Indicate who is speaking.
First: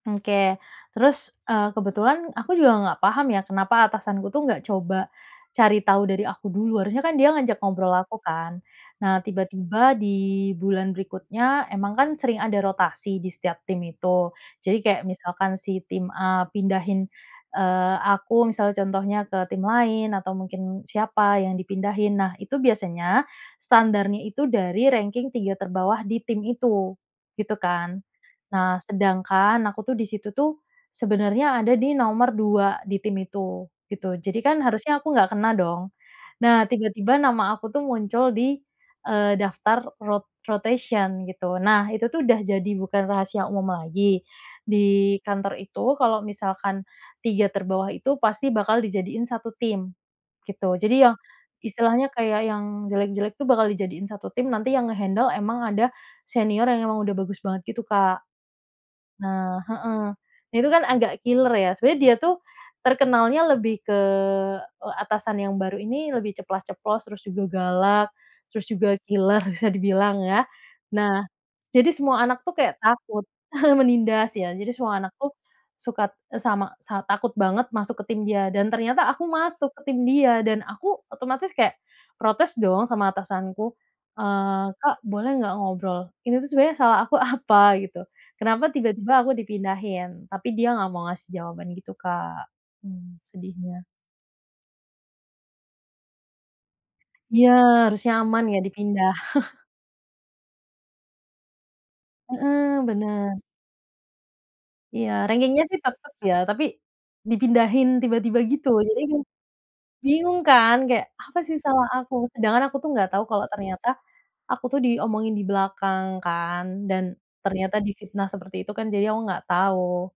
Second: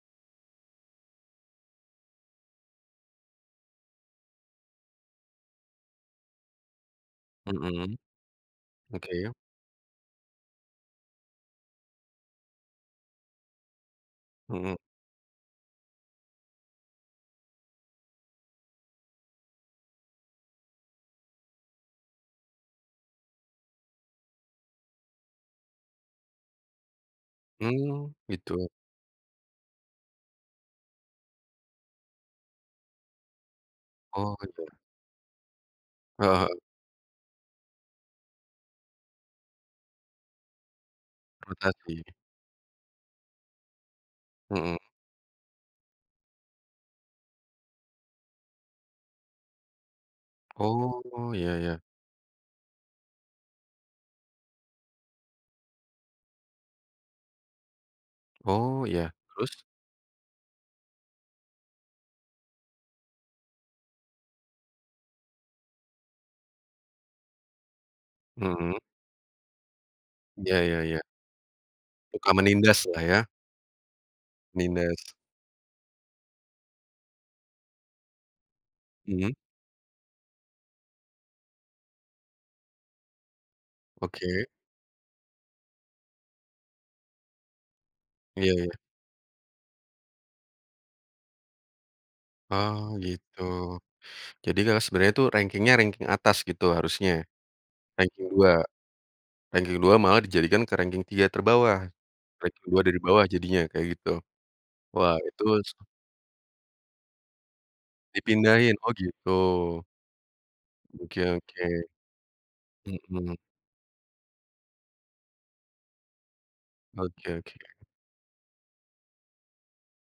Speaker 1: Oke. Terus, eee, kebetulan aku juga nggak paham ya, kenapa atasanku tuh nggak coba cari tahu dari aku dulu. Harusnya kan dia ngajak ngobrol
Speaker 2: Mhm,
Speaker 1: aku kan. Nah,
Speaker 2: oke.
Speaker 1: tiba-tiba di bulan berikutnya, emang kan sering ada rotasi di setiap tim itu,
Speaker 2: Mhm.
Speaker 1: jadi kayak misalkan si tim A pindahin, eee, aku misalnya contohnya ke tim lain, atau mungkin siapa yang dipindahin. Nah, itu biasanya standarnya itu dari ranking 3 terbawah di tim itu, gitu kan.
Speaker 2: Hmm, gitu.
Speaker 1: Nah, sedangkan aku tuh di situ tuh, sebenarnya ada di nomor 2 di tim itu, gitu.
Speaker 2: Oh,
Speaker 1: Jadi kan
Speaker 2: benar.
Speaker 1: harusnya aku nggak kena dong.
Speaker 2: Heeh heeh.
Speaker 1: Nah, tiba-tiba nama aku tuh muncul di, eee, daftar rot rotation gitu. Nah,
Speaker 2: Rotasi?
Speaker 1: itu tuh udah jadi bukan rahasia umum lagi,
Speaker 2: Mhm.
Speaker 1: di kantor itu kalau misalkan 3 terbawah itu pasti bakal dijadiin satu tim, gitu. Jadi yang,
Speaker 2: Oh, iya iya.
Speaker 1: istilahnya kayak yang jelek-jelek tuh bakal dijadiin satu tim, nanti yang nge-handle memang ada senior yang memang udah bagus banget gitu, Kak.
Speaker 2: Oh, ya.
Speaker 1: Nah
Speaker 2: Terus?
Speaker 1: heeh, nah itu kan agak killer ya, sebenarnya dia tuh terkenalnya lebih ke, eee, atasan yang baru ini lebih ceplas-ceplos, terus juga galak, terus
Speaker 2: Mhm.
Speaker 1: juga killer bisa dibilang, ya.
Speaker 2: Iya iya iya.
Speaker 1: Nah, s jadi semua
Speaker 2: Suka
Speaker 1: anak tuh kayak
Speaker 2: menindas lah, ya?
Speaker 1: takut menindas, iya jadi semua anak
Speaker 2: Menindas.
Speaker 1: tuh sukat eee, sama sa takut banget masuk ke tim dia, dan ternyata aku
Speaker 2: Mhm.
Speaker 1: masuk ke tim dia. Dan aku otomatis kayak protes dong sama atasanku,
Speaker 2: Oke?
Speaker 1: eee, “Kak, boleh nggak ngobrol? Ini tuh sebenarnya salah aku apa?” Gitu.
Speaker 2: Iya
Speaker 1: “Kenapa
Speaker 2: iya.
Speaker 1: tiba-tiba aku dipindahin?” Tapi dia nggak mau ngasih jawaban gitu, Kak.
Speaker 2: Oh,
Speaker 1: Hmm,
Speaker 2: gitu.
Speaker 1: sedihnya.
Speaker 2: Jadi kalau sebenarnya itu ranking-nya, ranking atas gitu, harusnya?
Speaker 1: Ya, harusnya
Speaker 2: Ranking
Speaker 1: aman,
Speaker 2: 2?
Speaker 1: nggak dipindah.
Speaker 2: Ranking 2 malah dijadikan ke ranking 3 terbawah. Ranking 2
Speaker 1: Heeh,
Speaker 2: dari bawah
Speaker 1: benar.
Speaker 2: jadinya, kayak gitu?
Speaker 1: Iya,
Speaker 2: Wah, itu
Speaker 1: ranking-nya
Speaker 2: s
Speaker 1: sih tetap, ya. Tapi dipindahin tiba-tiba gitu.
Speaker 2: Dipindahin, oh
Speaker 1: Jadi emang
Speaker 2: gitu.
Speaker 1: bingung kan, kayak
Speaker 2: Oke
Speaker 1: apa sih
Speaker 2: oke.
Speaker 1: salah aku? Sedangkan aku tuh nggak tahu
Speaker 2: Mhm.
Speaker 1: kalau ternyata aku tuh diomongin di belakang kan, dan
Speaker 2: Oke oke.
Speaker 1: ternyata difitnah seperti itu kan, jadinya aku nggak tahu.